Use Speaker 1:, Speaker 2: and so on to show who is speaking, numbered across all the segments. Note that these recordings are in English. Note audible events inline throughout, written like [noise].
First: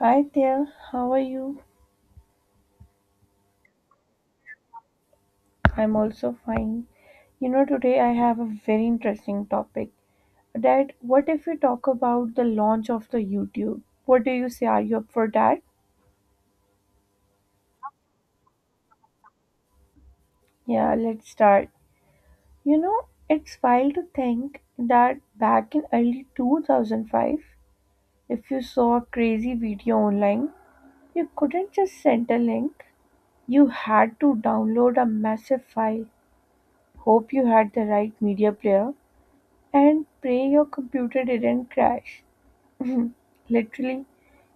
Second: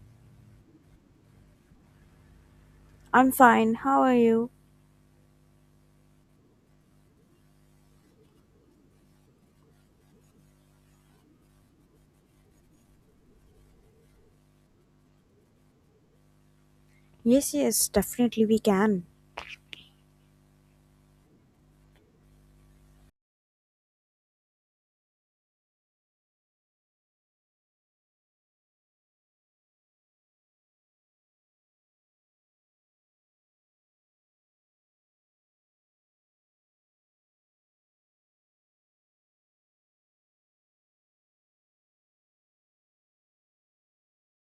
Speaker 1: Hi there, how are you?
Speaker 2: I'm fine. How are you?
Speaker 1: I'm also fine. You know, today I have a very interesting topic that what if we talk about the launch of the YouTube? What do you say? Are you up for that?
Speaker 2: Yes, definitely we can.
Speaker 1: Yeah, let's start. You know, it's wild to think that back in early 2005, if you saw a crazy video online, you couldn't just send a link. You had to download a massive file. Hope you had the right media player, and pray your computer didn't crash. [laughs] Literally,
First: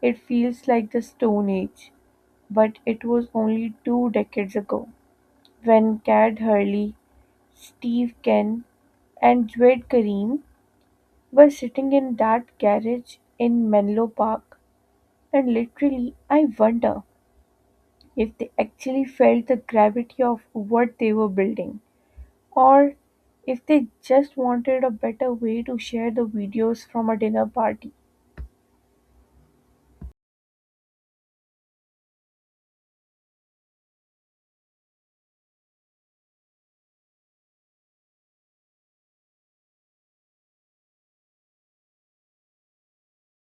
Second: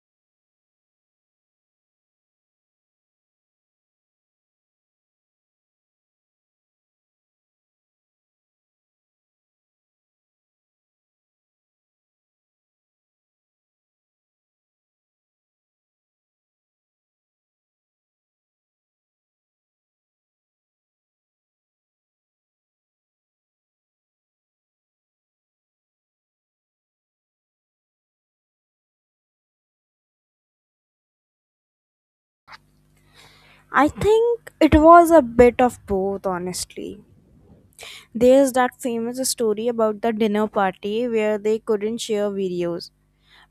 Speaker 1: it feels like the Stone Age, but it was only two decades ago when Cad Hurley, Steve Ken, and Jawed Karim were sitting in that garage in Menlo Park. And literally, I wonder if they actually felt the gravity of what they were building, or if they just wanted a better way to share the videos from a dinner party.
Speaker 2: I think it was a bit of both, honestly. There's that famous story about the dinner party where they couldn't share videos.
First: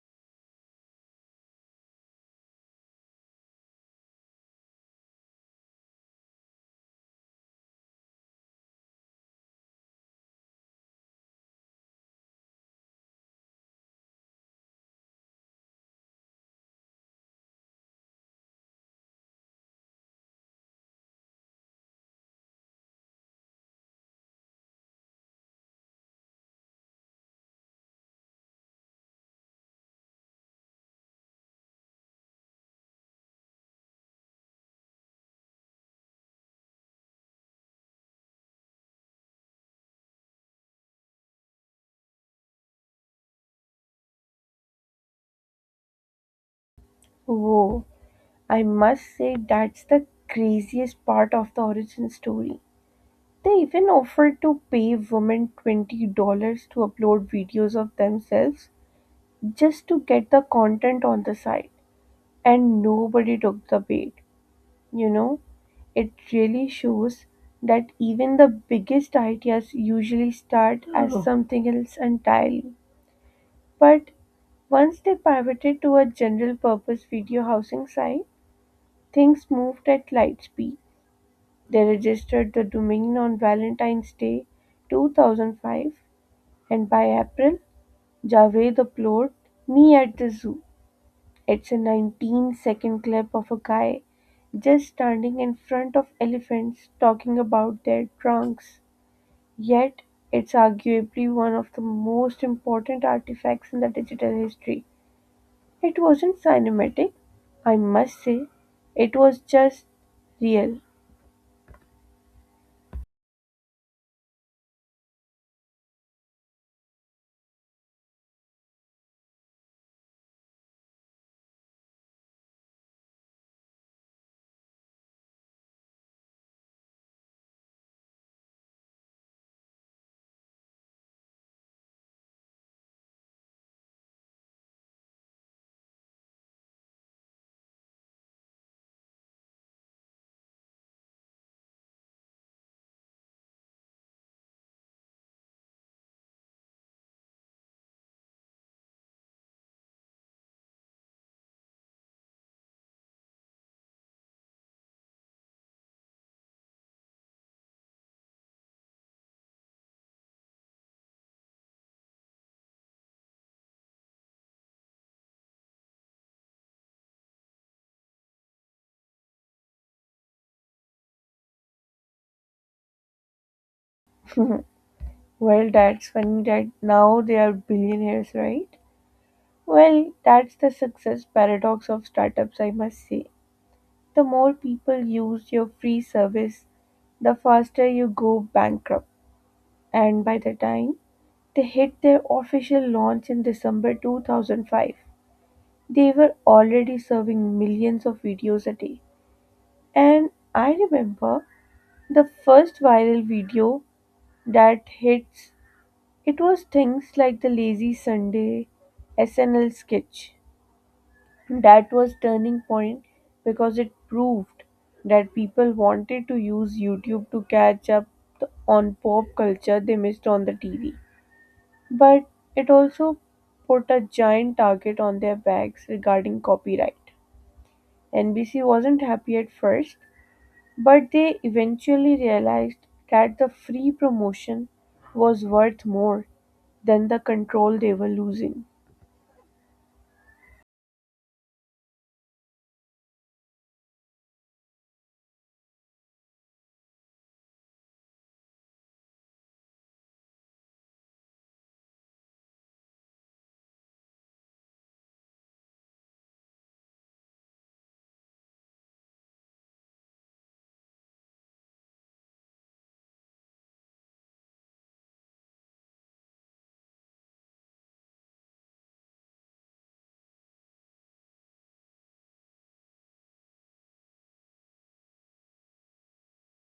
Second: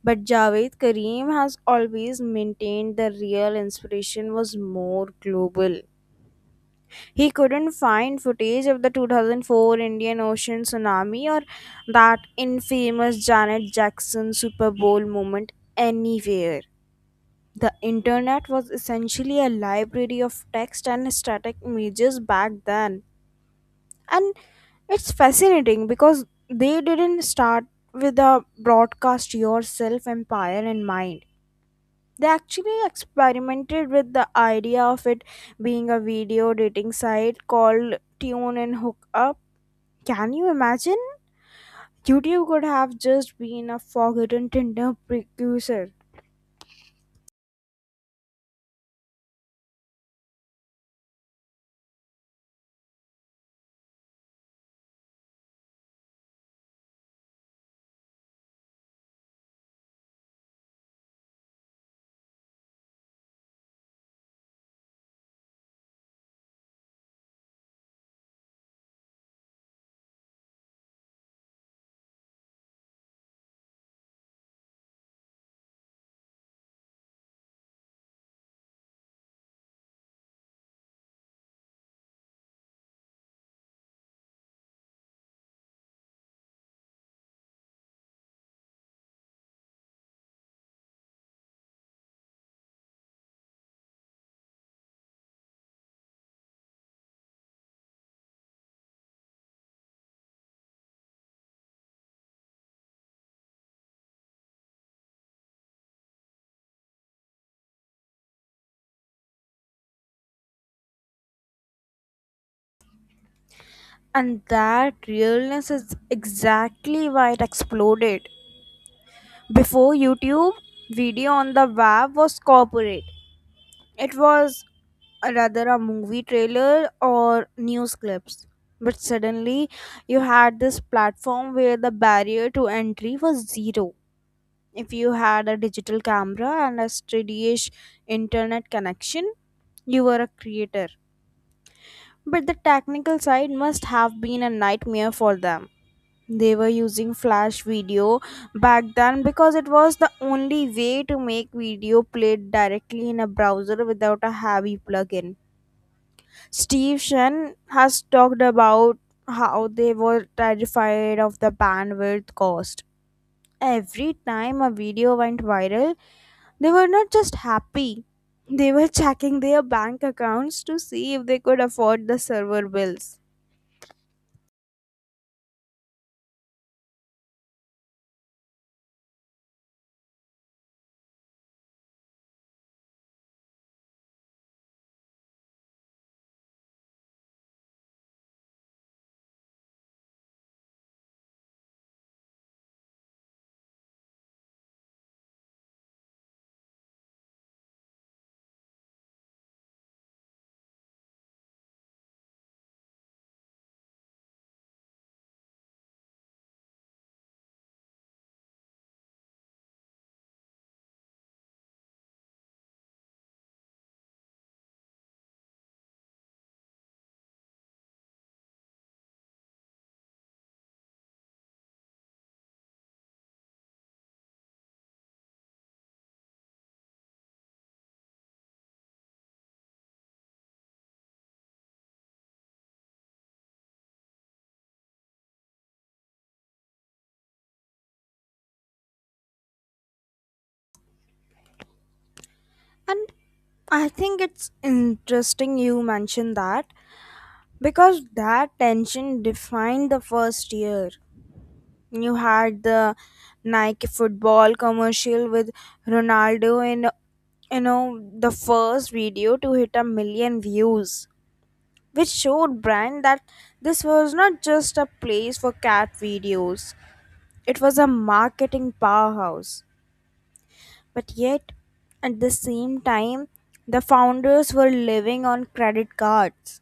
Speaker 2: But Javed Karim has always maintained the real inspiration was more global. He couldn't find footage of the 2004 Indian Ocean tsunami or that infamous Janet Jackson Super Bowl moment anywhere. The internet was essentially a library of text and static images back then. And it's fascinating because they didn't start with a broadcast yourself empire in mind. They actually experimented with the idea of it being a video dating site called Tune and Hookup. Can you imagine? YouTube could have just been a forgotten Tinder precursor.
Speaker 1: Whoa. I must say that's the craziest part of the origin story. They even offered to pay women $20 to upload videos of themselves just to get the content on the site, and nobody took the bait. You know, it really shows that even the biggest ideas usually start as, oh, something else entirely. But once they pivoted to a general purpose video housing site, things moved at light speed. They registered the domain on Valentine's Day 2005, and by April, Javed uploaded "Me at the Zoo." It's a 19-second clip of a guy just standing in front of elephants talking about their trunks. Yet, it's arguably one of the most important artifacts in the digital history. It wasn't cinematic, I must say. It was just real.
Speaker 2: And that realness is exactly why it exploded. Before YouTube, video on the web was corporate. It was rather a movie trailer or news clips. But suddenly, you had this platform where the barrier to entry was zero. If you had a digital camera and a steady-ish internet connection, you were a creator. But the technical side must have been a nightmare for them. They were using flash video back then because it was the only way to make video played directly in a browser without a heavy plugin. Steve Shen has talked about how they were terrified of the bandwidth cost. Every time a video went viral, they were not just happy, they were checking their bank accounts to see if they could afford the server bills.
Speaker 1: [laughs] Well, that's funny that now they are billionaires, right? Well, that's the success paradox of startups, I must say. The more people use your free service, the faster you go bankrupt. And by the time they hit their official launch in December 2005, they were already serving millions of videos a day. And I remember the first viral video that hits, it was things like the Lazy Sunday SNL sketch that was turning point because it proved that people wanted to use YouTube to catch up on pop culture they missed on the TV. But it also put a giant target on their backs regarding copyright. NBC wasn't happy at first, but they eventually realized that the free promotion was worth more than the control they were losing.
Speaker 2: And I think it's interesting you mentioned that. Because that tension defined the first year. You had the Nike football commercial with Ronaldo, in you know the first video to hit a million views, which showed brand that this was not just a place for cat videos. It was a marketing powerhouse. But yet, at the same time, the founders were living on credit cards.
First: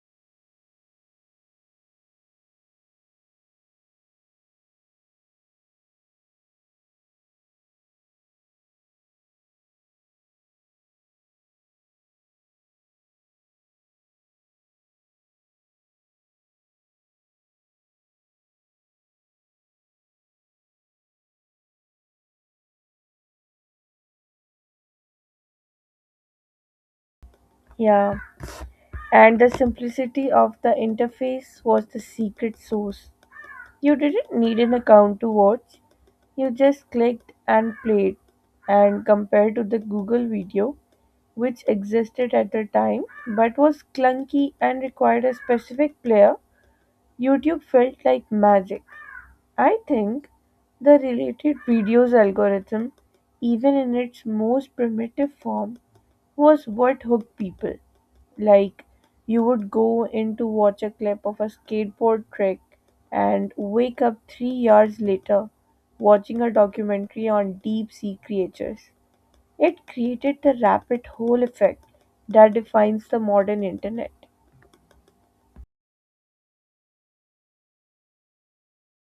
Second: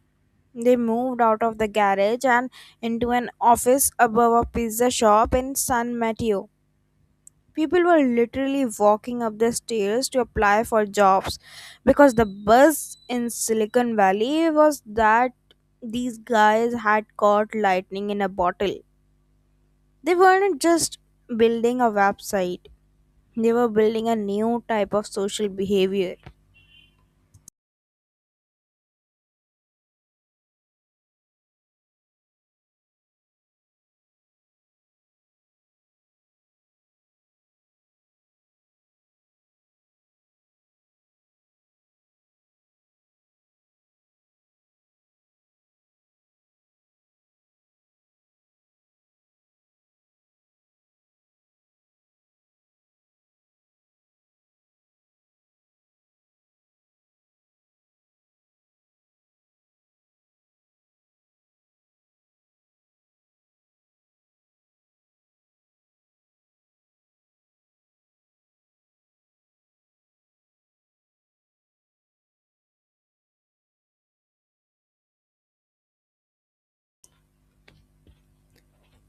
Speaker 2: They moved out of the garage and into an office above a pizza shop in San Mateo. People were literally walking up the stairs to apply for jobs because the buzz in Silicon Valley was that these guys had caught lightning in a bottle. They weren't just building a website, they were building a new type of social behavior.
Speaker 1: Yeah, and the simplicity of the interface was the secret sauce. You didn't need an account to watch, you just clicked and played. And compared to the Google video, which existed at the time but was clunky and required a specific player, YouTube felt like magic. I think the related videos algorithm, even in its most primitive form, was what hooked people. Like, you would go in to watch a clip of a skateboard trick and wake up 3 hours later watching a documentary on deep sea creatures. It created the rabbit hole effect that defines the modern internet.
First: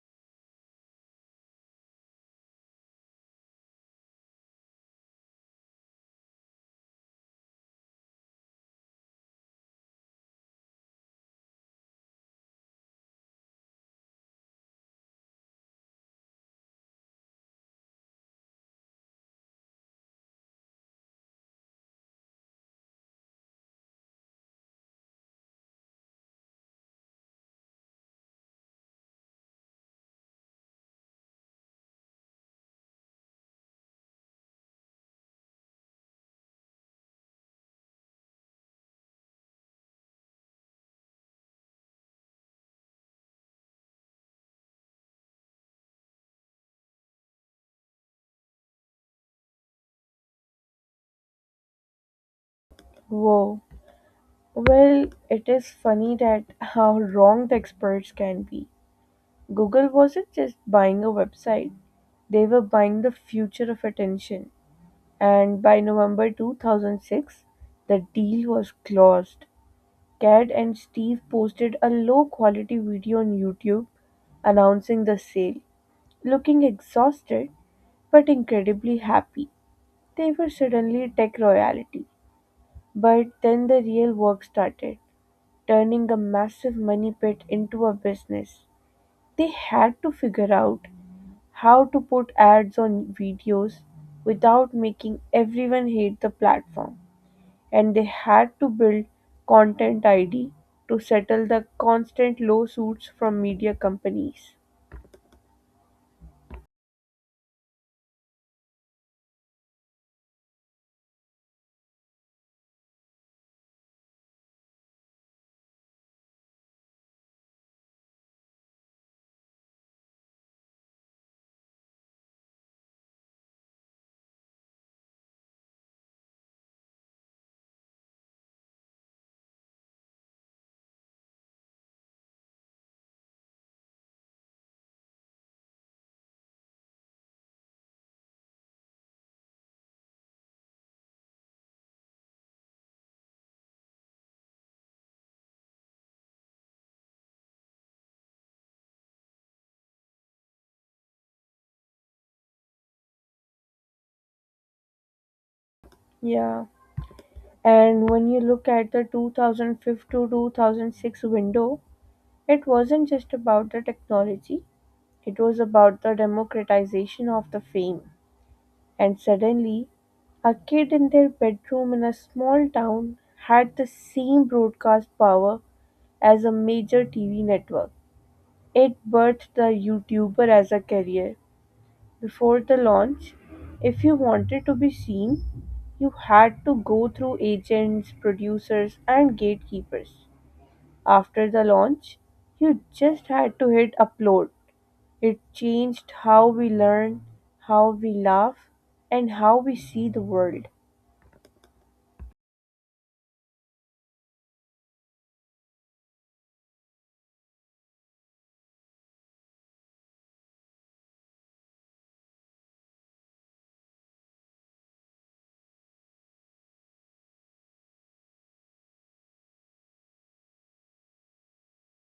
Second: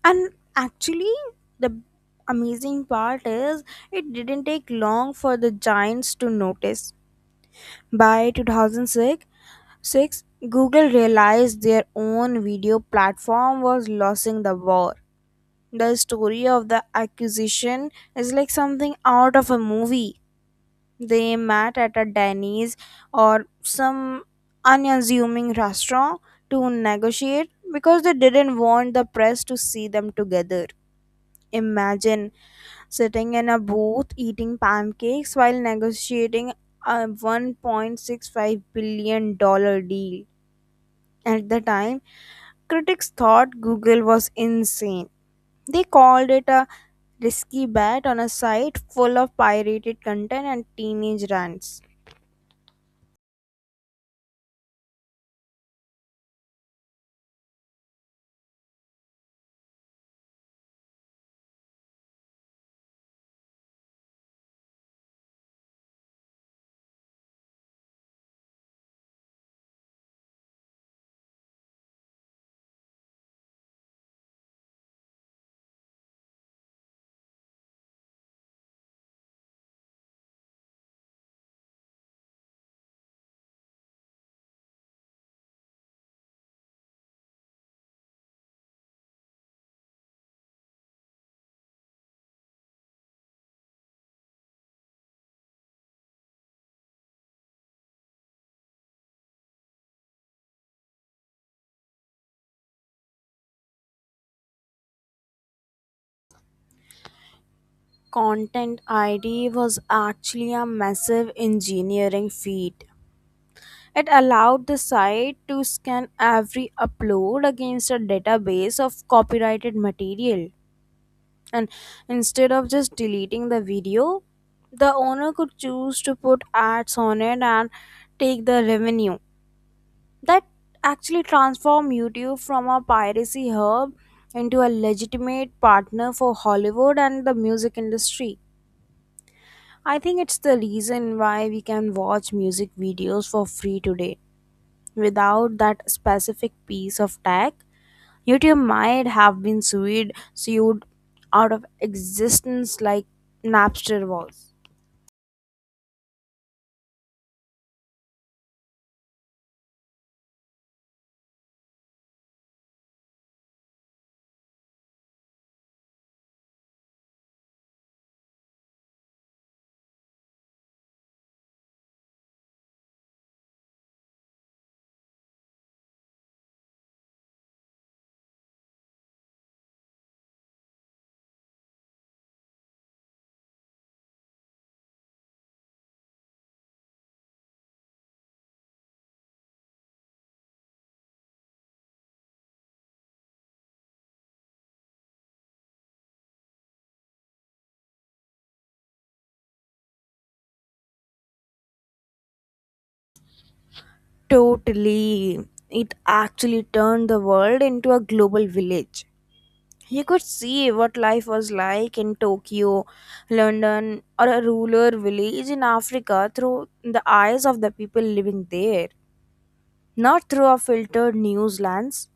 Speaker 2: And actually, the amazing part is it didn't take long for the giants to notice. By 2006, Google realized their own video platform was losing the war. The story of the acquisition is like something out of a movie. They met at a Denny's or some unassuming restaurant to negotiate because they didn't want the press to see them together. Imagine sitting in a booth eating pancakes while negotiating a 1.65 billion-dollar deal. At the time, critics thought Google was insane. They called it a risky bet on a site full of pirated content and teenage rants.
Speaker 1: Whoa. Well, it is funny that how wrong the experts can be. Google wasn't just buying a website, they were buying the future of attention. And by November 2006, the deal was closed. Cad and Steve posted a low quality video on YouTube announcing the sale. Looking exhausted but incredibly happy, they were suddenly tech royalty. But then the real work started, turning a massive money pit into a business. They had to figure out how to put ads on videos without making everyone hate the platform. And they had to build Content ID to settle the constant lawsuits from media companies.
Speaker 2: Content ID was actually a massive engineering feat. It allowed the site to scan every upload against a database of copyrighted material. And instead of just deleting the video, the owner could choose to put ads on it and take the revenue. That actually transformed YouTube from a piracy hub into a legitimate partner for Hollywood and the music industry. I think it's the reason why we can watch music videos for free today. Without that specific piece of tech, YouTube might have been sued out of existence like Napster was.
Speaker 1: Yeah. And when you look at the 2005 to 2006 window, it wasn't just about the technology, it was about the democratization of the fame. And suddenly, a kid in their bedroom in a small town had the same broadcast power as a major TV network. It birthed the YouTuber as a career. Before the launch, if you wanted to be seen, you had to go through agents, producers, and gatekeepers. After the launch, you just had to hit upload. It changed how we learn, how we laugh, and how we see the world.
Speaker 2: Totally. It actually turned the world into a global village. You could see what life was like in Tokyo, London, or a rural village in Africa through the eyes of the people living there, not through a filtered news lens.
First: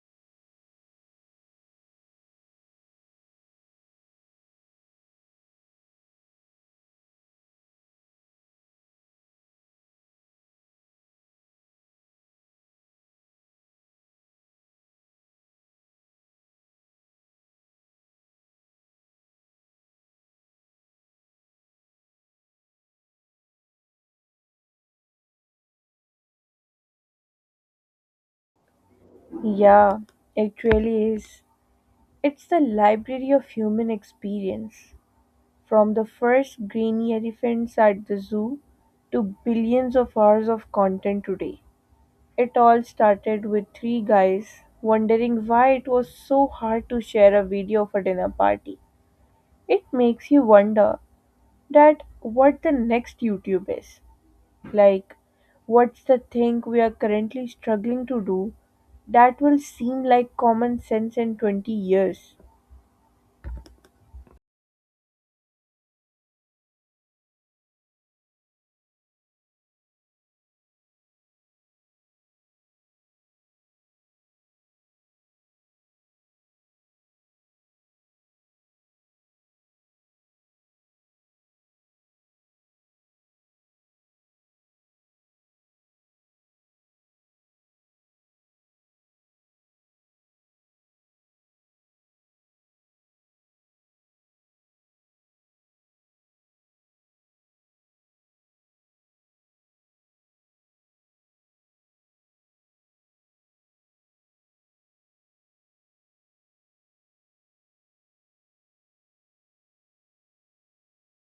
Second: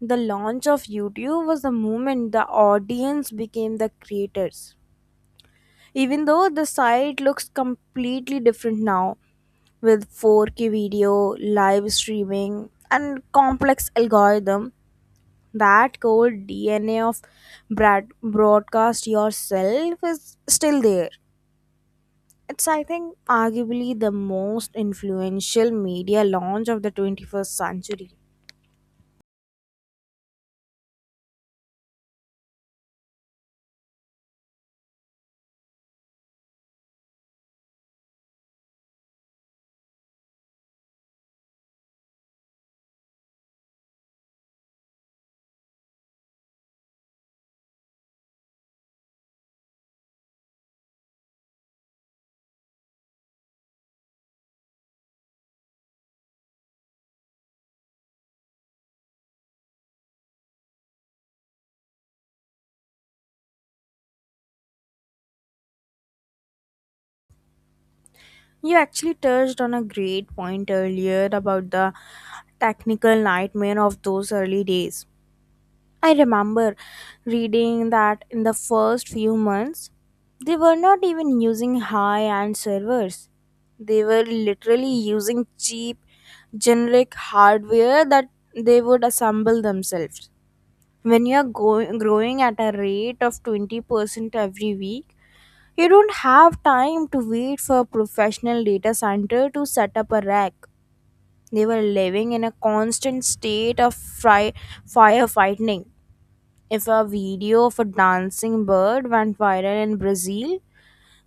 Speaker 2: The launch of YouTube was the moment the audience became the creators. Even though the site looks completely different now, with 4K video, live streaming, and complex algorithm, that cold DNA of broadcast yourself is still there. It's, I think, arguably the most influential media launch of the 21st century.
Speaker 1: Yeah, it really is. It's the library of human experience. From the first grainy elephants at the zoo to billions of hours of content today. It all started with three guys wondering why it was so hard to share a video of a dinner party. It makes you wonder that what the next YouTube is. Like, what's the thing we are currently struggling to do that will seem like common sense in 20 years?
Speaker 2: You actually touched on a great point earlier about the technical nightmare of those early days. I remember reading that in the first few months, they were not even using high end servers. They were literally using cheap, generic hardware that they would assemble themselves. When you are growing at a rate of 20% every week, you don't have time to wait for a professional data center to set up a rack. They were living in a constant state of firefighting. If a video of a dancing bird went viral in Brazil,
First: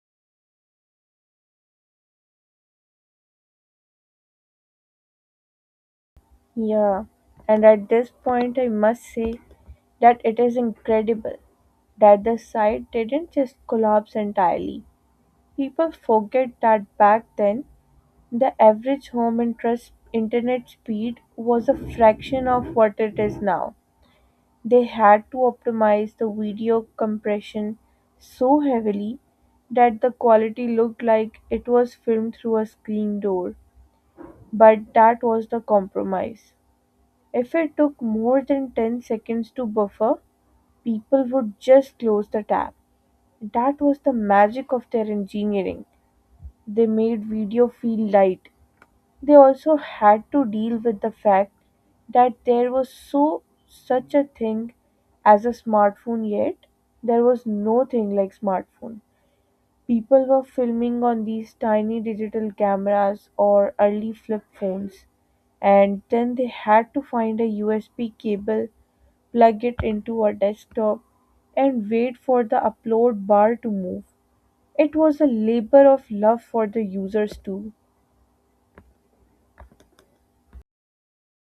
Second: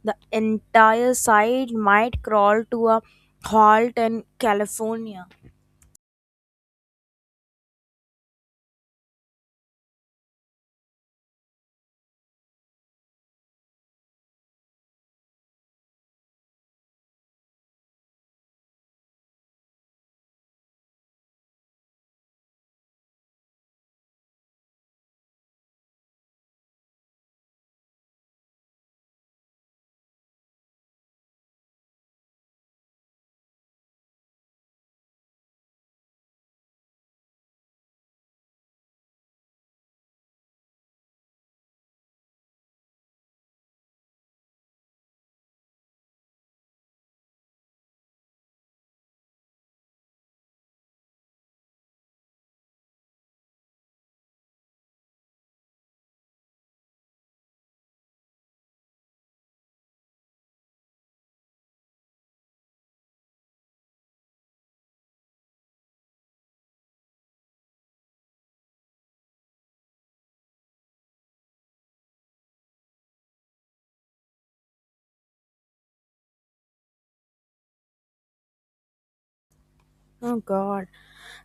Speaker 2: the entire site might crawl to a halt in California.
Speaker 1: Yeah, and at this point, I must say that it is incredible that the site didn't just collapse entirely. People forget that back then the average home interest internet speed was a fraction of what it is now. They had to optimize the video compression so heavily that the quality looked like it was filmed through a screen door. But that was the compromise. If it took more than 10 seconds to buffer, people would just close the tab. That was the magic of their engineering. They made video feel light. They also had to deal with the fact that there was such a thing as a smartphone yet. There was no thing like smartphone. People were filming on these tiny digital cameras or early flip phones, and then they had to find a USB cable, plug it into a desktop, and wait for the upload bar to move. It was a labor of love for the users too.
Speaker 2: Oh god,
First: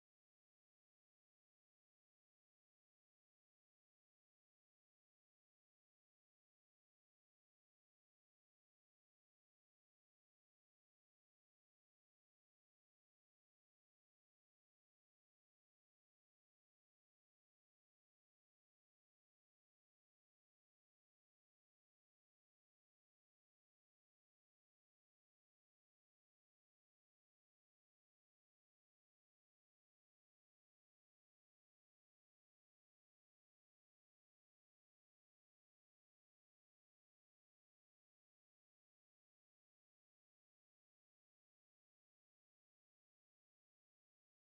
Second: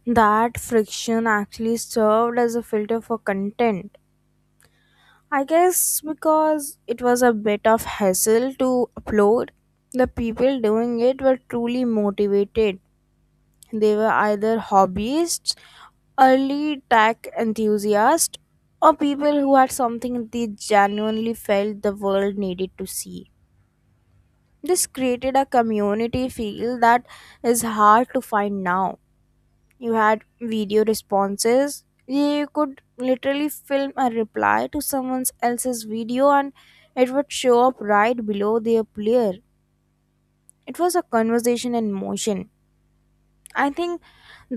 Speaker 2: that friction actually served as a filter for content. I guess because it was a bit of hassle to upload, the people doing it were truly motivated. They were either hobbyists, early tech enthusiasts, or people who had something they genuinely felt the world needed to see. This created a community feel that is hard to find now. You had video responses. You could literally film a reply to someone else's video and it would show up right below their player. It was a conversation in motion. I think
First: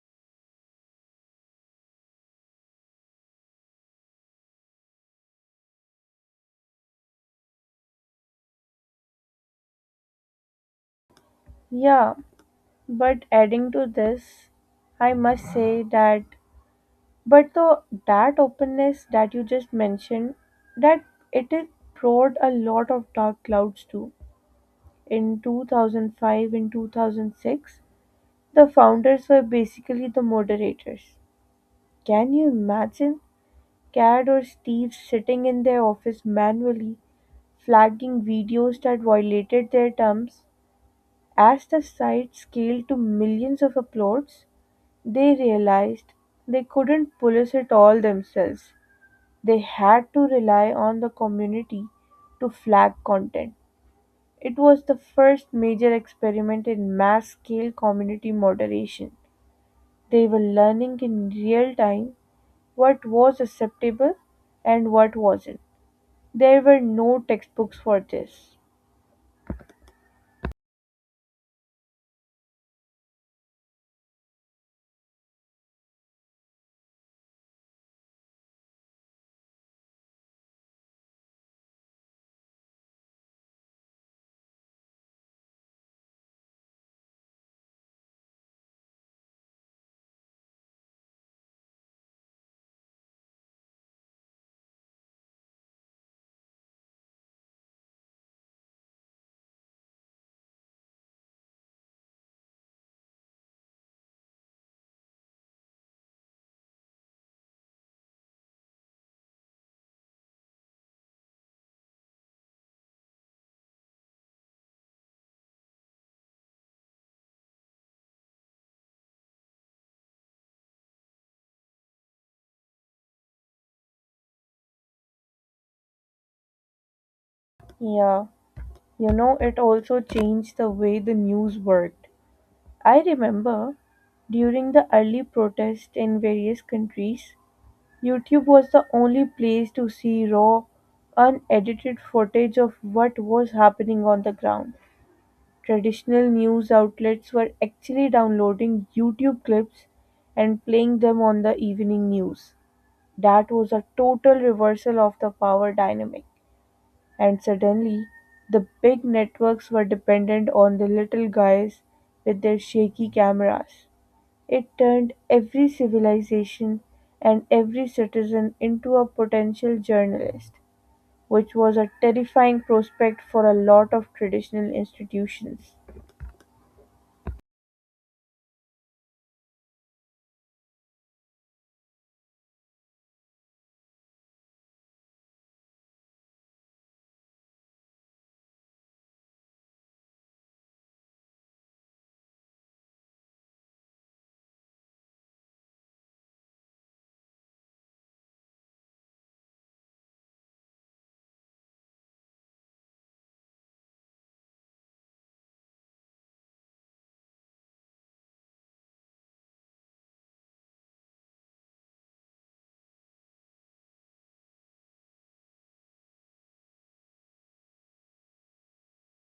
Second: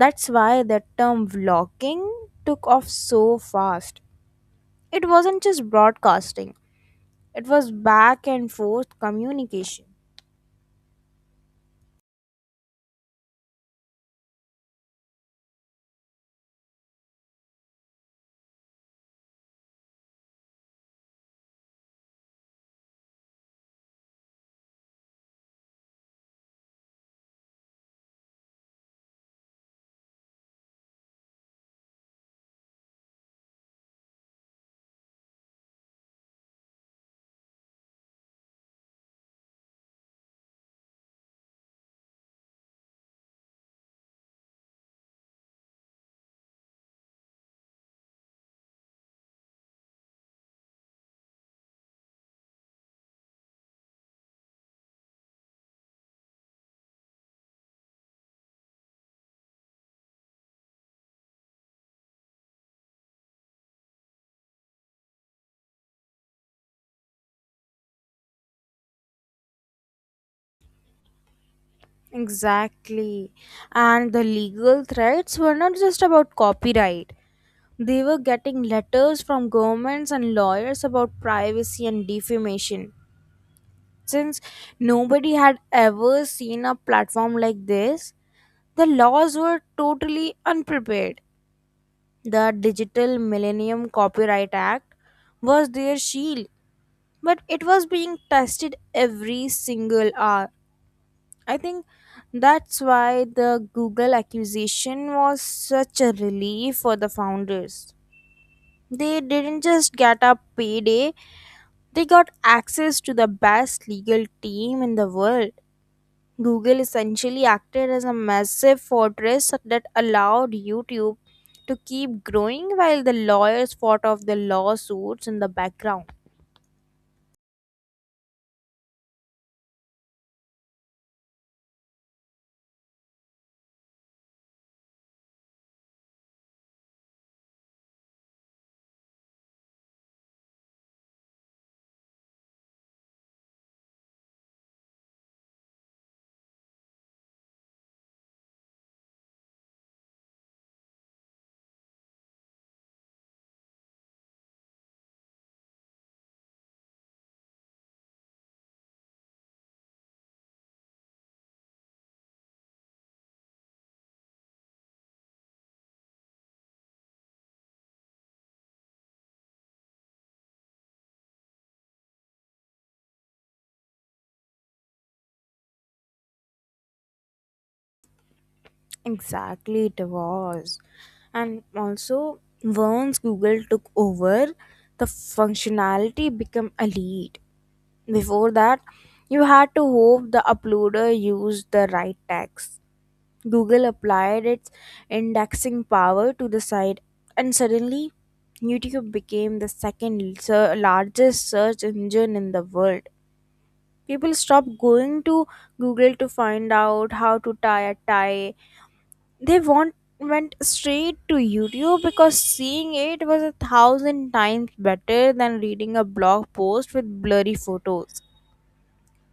Speaker 2: that's why the term vlogging took off so fast. It wasn't just broadcasting, it was back and forth communication.
Speaker 1: Yeah. But adding to this, I must say that, but the, that openness that you just mentioned, that it is brought a lot of dark clouds too. In 2005 and 2006, the founders were basically the moderators. Can you imagine Cad or Steve sitting in their office manually flagging videos that violated their terms as the site scaled to millions of uploads? They realized they couldn't police it all themselves. They had to rely on the community to flag content. It was the first major experiment in mass scale community moderation. They were learning in real time what was acceptable and what wasn't. There were no textbooks for this.
Speaker 2: Exactly, and the legal threats were not just about copyright. They were getting letters from governments and lawyers about privacy and defamation. Since nobody had ever seen a platform like this, the laws were totally unprepared. The Digital Millennium Copyright Act was their shield, but it was being tested every single hour. I think that's why the Google accusation was such a relief for the founders. They didn't just get a payday, they got access to the best legal team in the world. Google essentially acted as a massive fortress that allowed YouTube to keep growing while the lawyers fought off the lawsuits in the background.
Speaker 1: Yeah, you know, it also changed the way the news worked. I remember during the early protests in various countries, YouTube was the only place to see raw, unedited footage of what was happening on the ground. Traditional news outlets were actually downloading YouTube clips and playing them on the evening news. That was a total reversal of the power dynamic. And suddenly, the big networks were dependent on the little guys with their shaky cameras. It turned every civilization and every citizen into a potential journalist, which was a terrifying prospect for a lot of traditional institutions.
Speaker 2: Exactly, it was. And also, once Google took over, the functionality became elite. Before that, you had to hope the uploader used the right tags. Google applied its indexing power to the site, and suddenly YouTube became the largest search engine in the world. People stop going to Google to find out how to tie a tie. They want went straight to YouTube because seeing it was a thousand times better than reading a blog post with blurry photos,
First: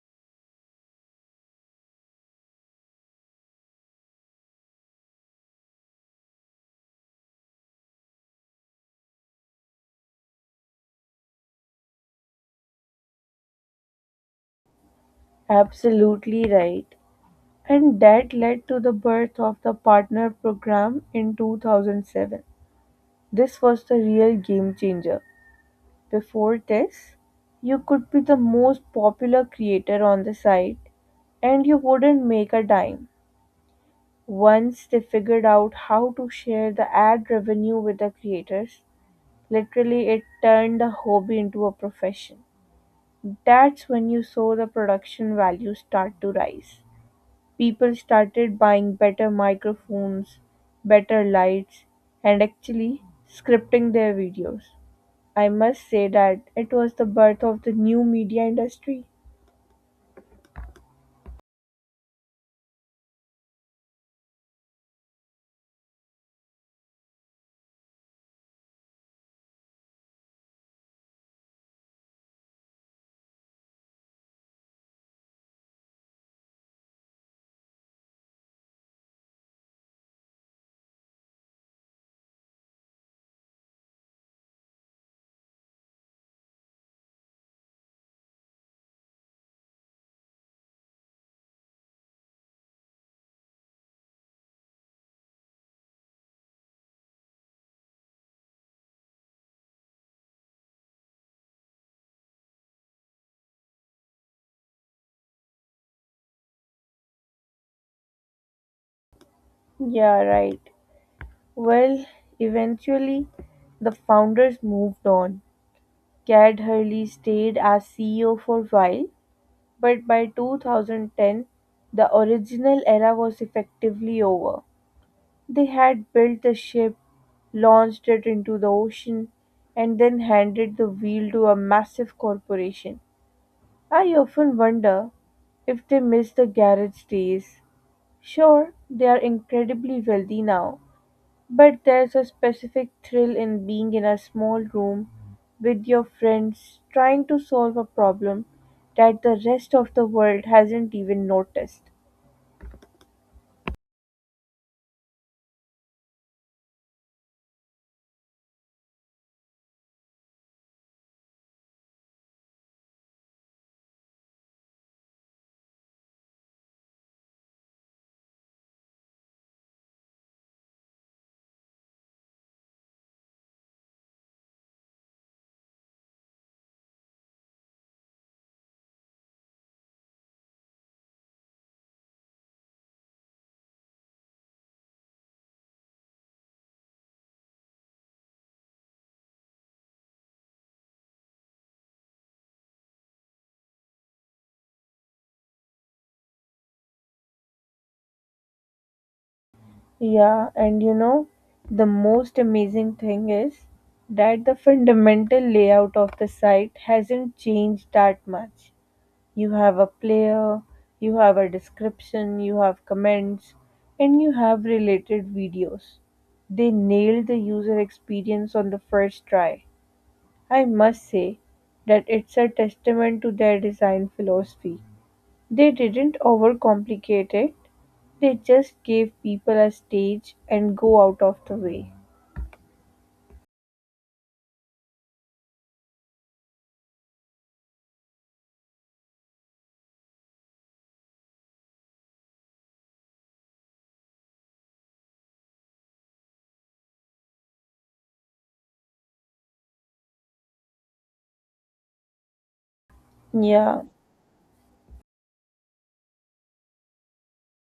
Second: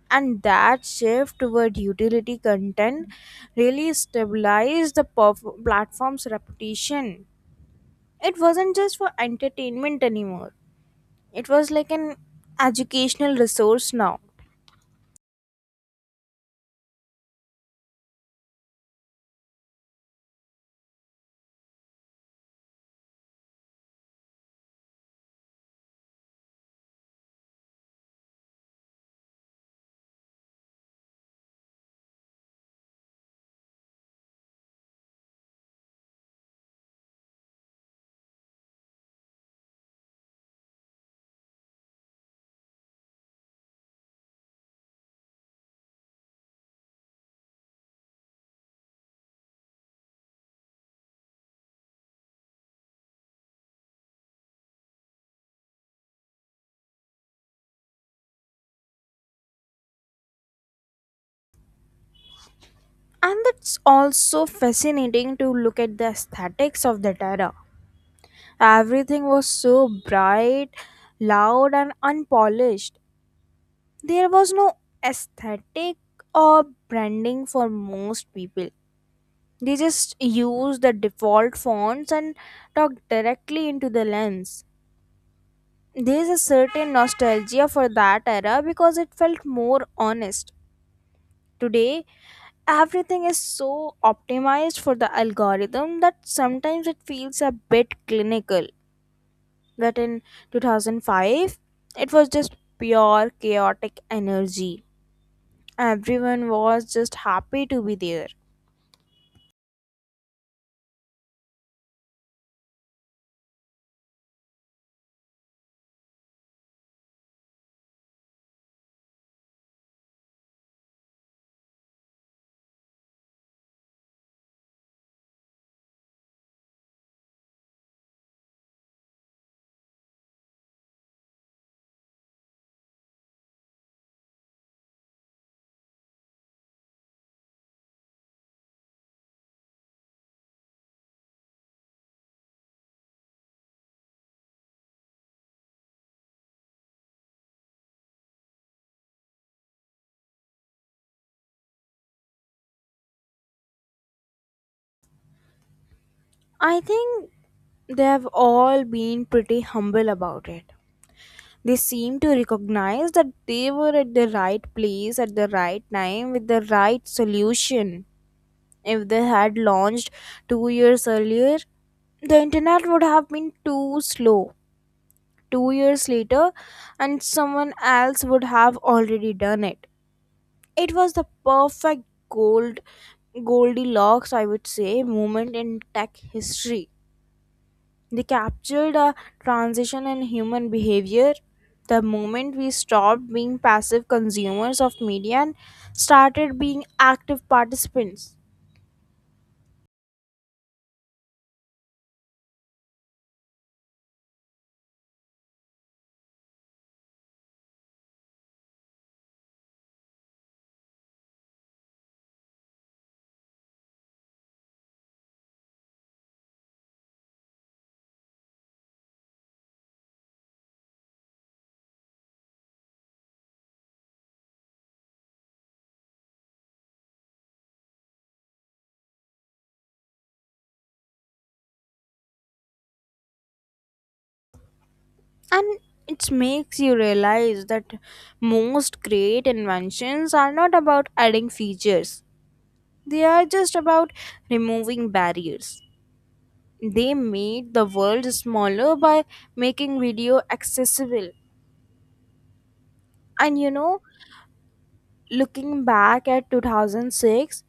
Speaker 2: and that shift toward utility content really stabilized the platform's reputation. It wasn't just for entertainment anymore, it was like an educational resource now.
Speaker 1: Absolutely right. And that led to the birth of the partner program in 2007. This was the real game changer. Before this, you could be the most popular creator on the site and you wouldn't make a dime. Once they figured out how to share the ad revenue with the creators, literally it turned a hobby into a profession. That's when you saw the production value start to rise. People started buying better microphones, better lights, and actually scripting their videos. I must say that it was the birth of the new media industry.
Speaker 2: And it's also fascinating to look at the aesthetics of that era. Everything was so bright, loud and unpolished. There was no aesthetic or branding for most people. They just use the default fonts and talk directly into the lens. There's a certain nostalgia for that era because it felt more honest. Today, everything is so optimized for the algorithm that sometimes it feels a bit clinical. But in 2005, it was just pure chaotic energy. Everyone was just happy to be there.
Speaker 1: Yeah, right. Well, eventually the founders moved on. Cad Hurley stayed as CEO for a while, but by 2010 the original era was effectively over. They had built the ship, launched it into the ocean, and then handed the wheel to a massive corporation. I often wonder if they miss the garage days. Sure, they are incredibly wealthy now, but there's a specific thrill in being in a small room with your friends trying to solve a problem that the rest of the world hasn't even noticed.
Speaker 2: I think they have all been pretty humble about it. They seemed to recognize that they were at the right place at the right time with the right solution. If they had launched 2 years earlier, the internet would have been too slow. 2 years later, and someone else would have already done it. It was the perfect gold Goldilocks, I would say, moment in tech history. They captured a transition in human behavior. The moment we stopped being passive consumers of media and started being active participants.
Speaker 1: Yeah, and you know, the most amazing thing is that the fundamental layout of the site hasn't changed that much. You have a player, you have a description, you have comments, and you have related videos. They nailed the user experience on the first try. I must say that it's a testament to their design philosophy. They didn't overcomplicate it, they just gave people a stage and go out of the way.
Speaker 2: And it makes you realize that most great inventions are not about adding features, they are just about removing barriers. They made the world smaller by making video accessible. And you
Speaker 1: Yeah.
Speaker 2: know, looking back at 2006,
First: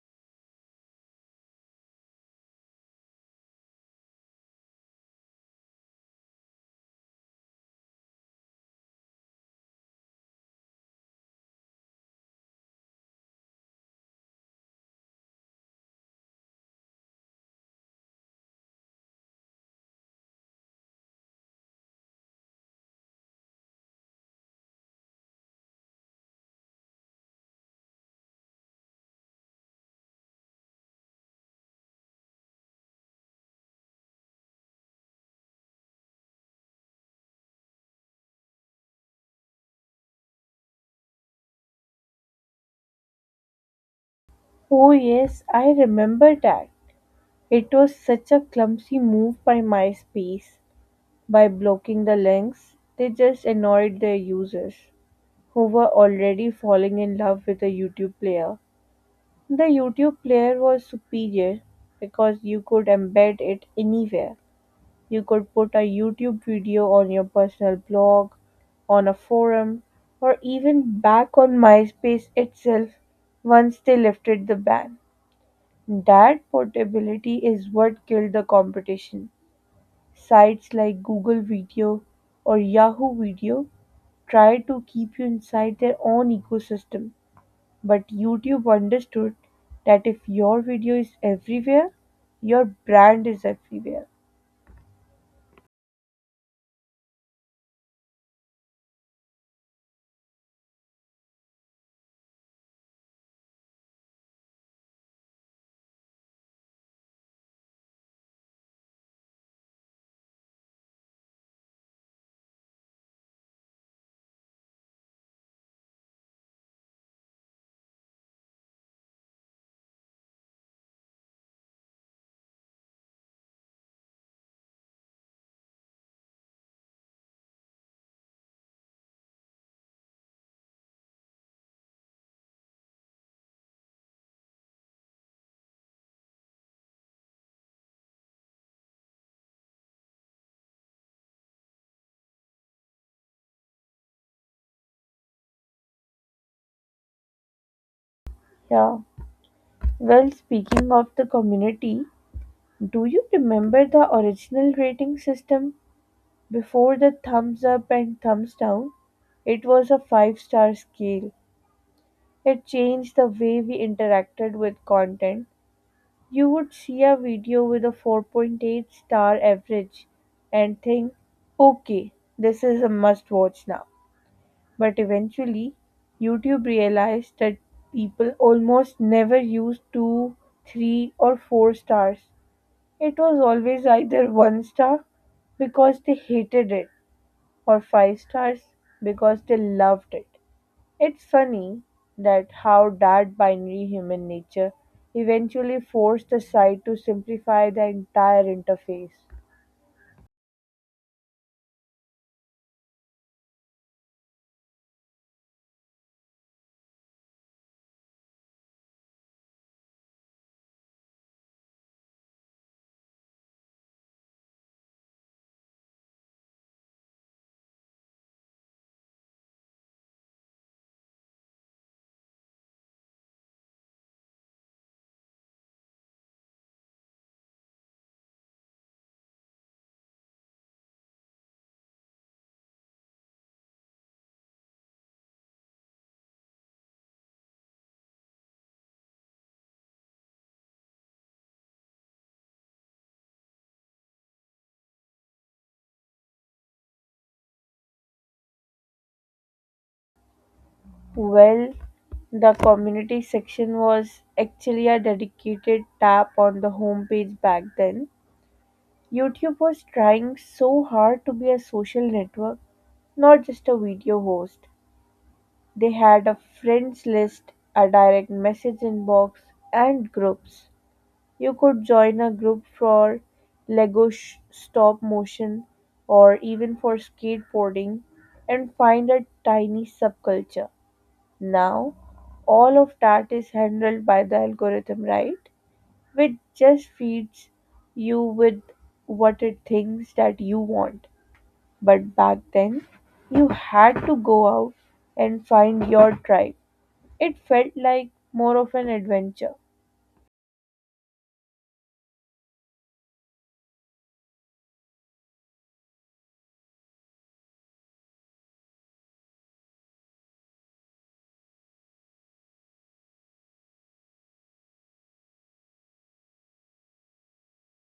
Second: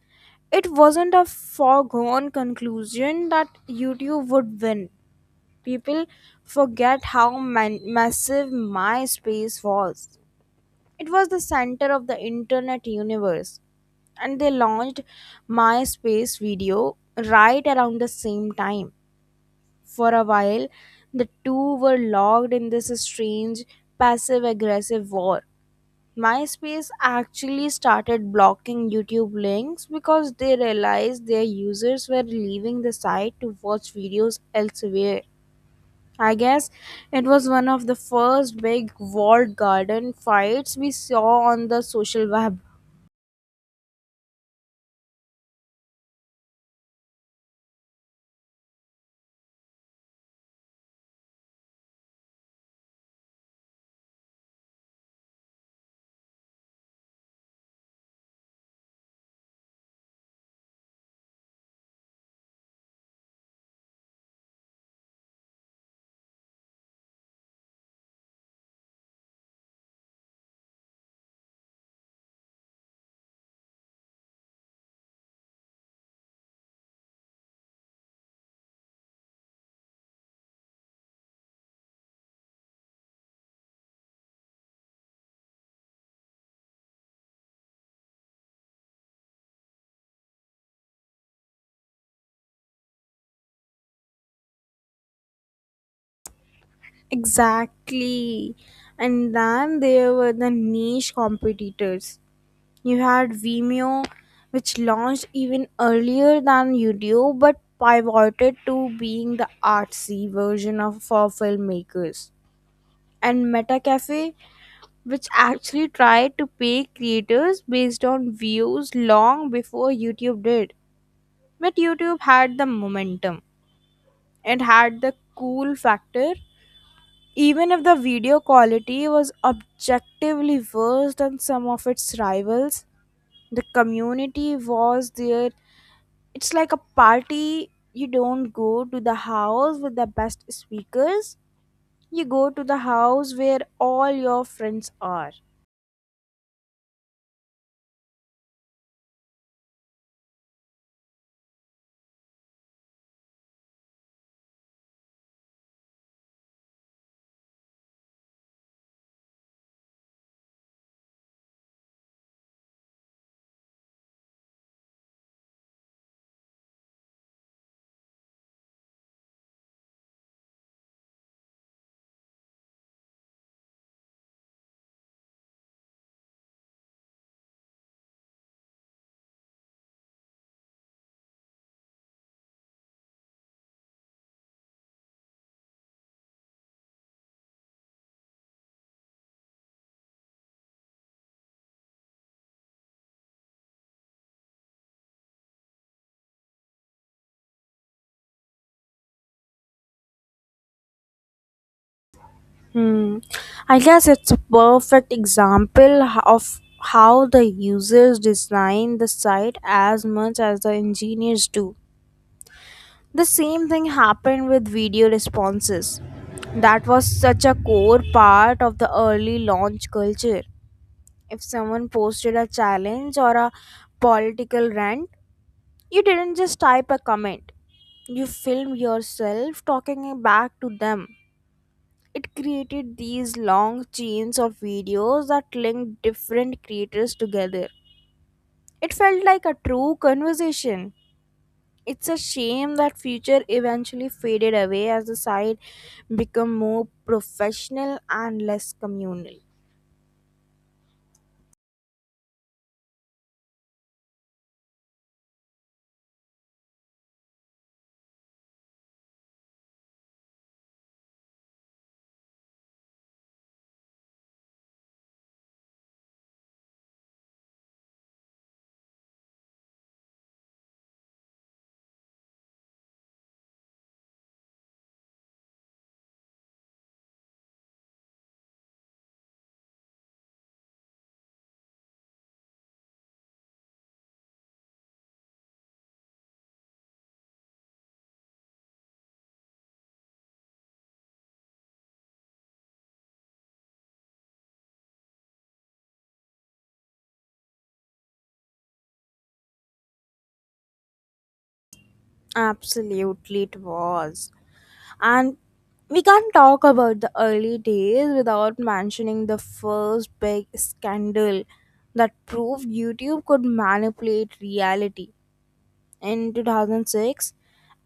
Speaker 2: it wasn't a foregone conclusion that YouTube would win. People forget how massive MySpace was. It was the center of the internet universe, and they launched MySpace video right around the same time. For a while, the two were locked in this strange passive aggressive war. MySpace actually started blocking YouTube links because they realized their users were leaving the site to watch videos elsewhere. I guess it was one of the first big walled garden fights we saw on the social web.
Speaker 1: Oh, yes, I remember that. It was such a clumsy move by MySpace. By blocking the links, they just annoyed their users who were already falling in love with the YouTube player. The YouTube player was superior because you could embed it anywhere. You could put a YouTube video on your personal blog, on a forum, or even back on MySpace itself once they lifted the ban. That portability is what killed the competition. Sites like Google Video or Yahoo Video try to keep you inside their own ecosystem. But YouTube understood that if your video is everywhere, your brand is everywhere.
Speaker 2: Exactly. And then there were the niche competitors. You had Vimeo, which launched even earlier than YouTube but pivoted to being the artsy version of for filmmakers. And MetaCafe, which actually tried to pay creators based on views long before YouTube did. But YouTube had the momentum. It had the cool factor. Even if the video quality was objectively worse than some of its rivals, the community was there. It's like a party. You don't go to the house with the best speakers. You go to the house where all your friends are.
Speaker 1: Yeah. Well, speaking of the community, do you remember the original rating system before the thumbs up and thumbs down? It was a five-star scale. It changed the way we interacted with content. You would see a video with a 4.8-star average and think, okay, this is a must watch now. But eventually, YouTube realized that people almost never used 2, 3, or 4 stars. It was always either 1 star because they hated it, or 5 stars because they loved it. It's funny that how that binary human nature eventually forced the site to simplify the entire interface.
Speaker 2: Hmm. I guess it's a perfect example of how the users design the site as much as the engineers do. The same thing happened with video responses. That was such a core part of the early launch culture. If someone posted a challenge or a political rant, you didn't just type a comment, you filmed yourself talking back to them. It created these long chains of videos that linked different creators together. It felt like a true conversation. It's a shame that future eventually faded away as the site became more professional and less communal.
Speaker 1: Well, the community section was actually a dedicated tab on the homepage back then. YouTube was trying so hard to be a social network, not just a video host. They had a friends list, a direct message inbox, and groups. You could join a group for Lego stop motion or even for skateboarding and find a tiny subculture. Now, all of that is handled by the algorithm, right? Which just feeds you with what it thinks that you want. But back then, you had to go out and find your tribe. It felt like more of an adventure.
Speaker 2: Absolutely, it was. And we can't talk about the early days without mentioning the first big scandal that proved YouTube could manipulate reality. In 2006,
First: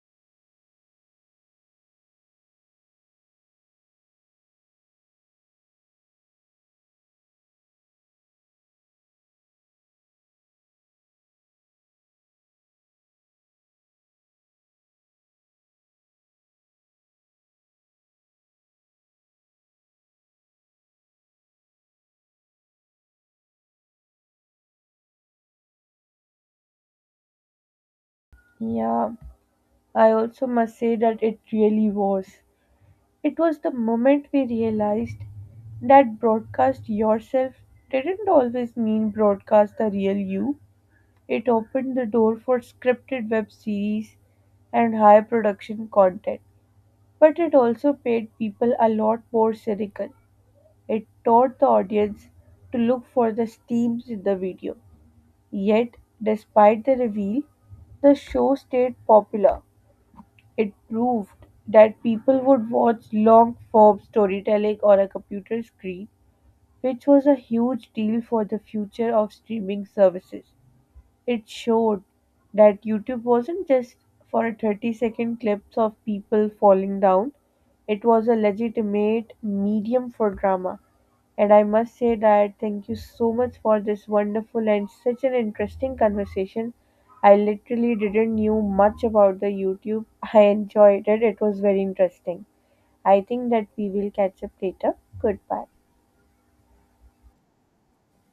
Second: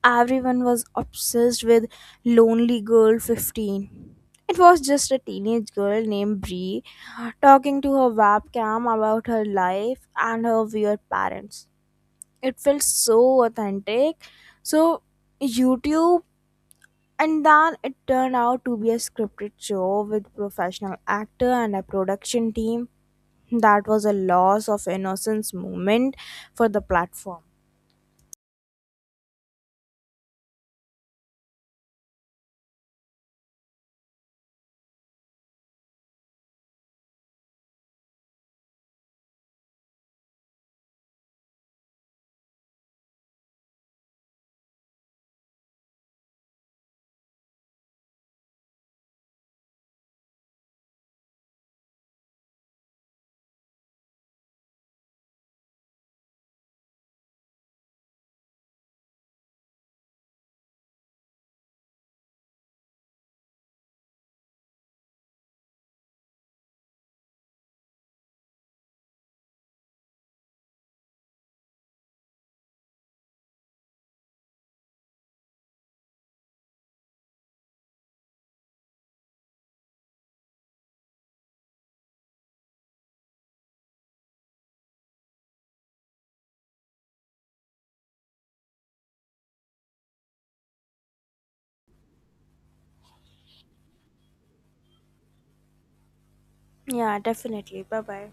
Speaker 2: everyone was obsessed with Lonely Girl 15. It was just a teenage girl named Bree talking to her webcam about her life and her weird parents. It felt so authentic, so YouTube. And then it turned out to be a scripted show with professional actor and a production team. That was a loss of innocence moment for the platform.
Speaker 1: Yeah. I also must say that it really was. It was the moment we realized that broadcast yourself didn't always mean broadcast the real you. It opened the door for scripted web series and high production content. But it also made people a lot more cynical. It taught the audience to look for the themes in the video. Yet, despite the reveal, the show stayed popular. It proved that people would watch long-form storytelling on a computer screen, which was a huge deal for the future of streaming services. It showed that YouTube wasn't just for a 30-second clips of people falling down, it was a legitimate medium for drama. And I must say that thank you so much for this wonderful and such an interesting conversation. I literally didn't knew much about the YouTube. I enjoyed it. It was very interesting. I think that we will catch up later. Goodbye.
Speaker 2: Yeah, definitely, bye bye.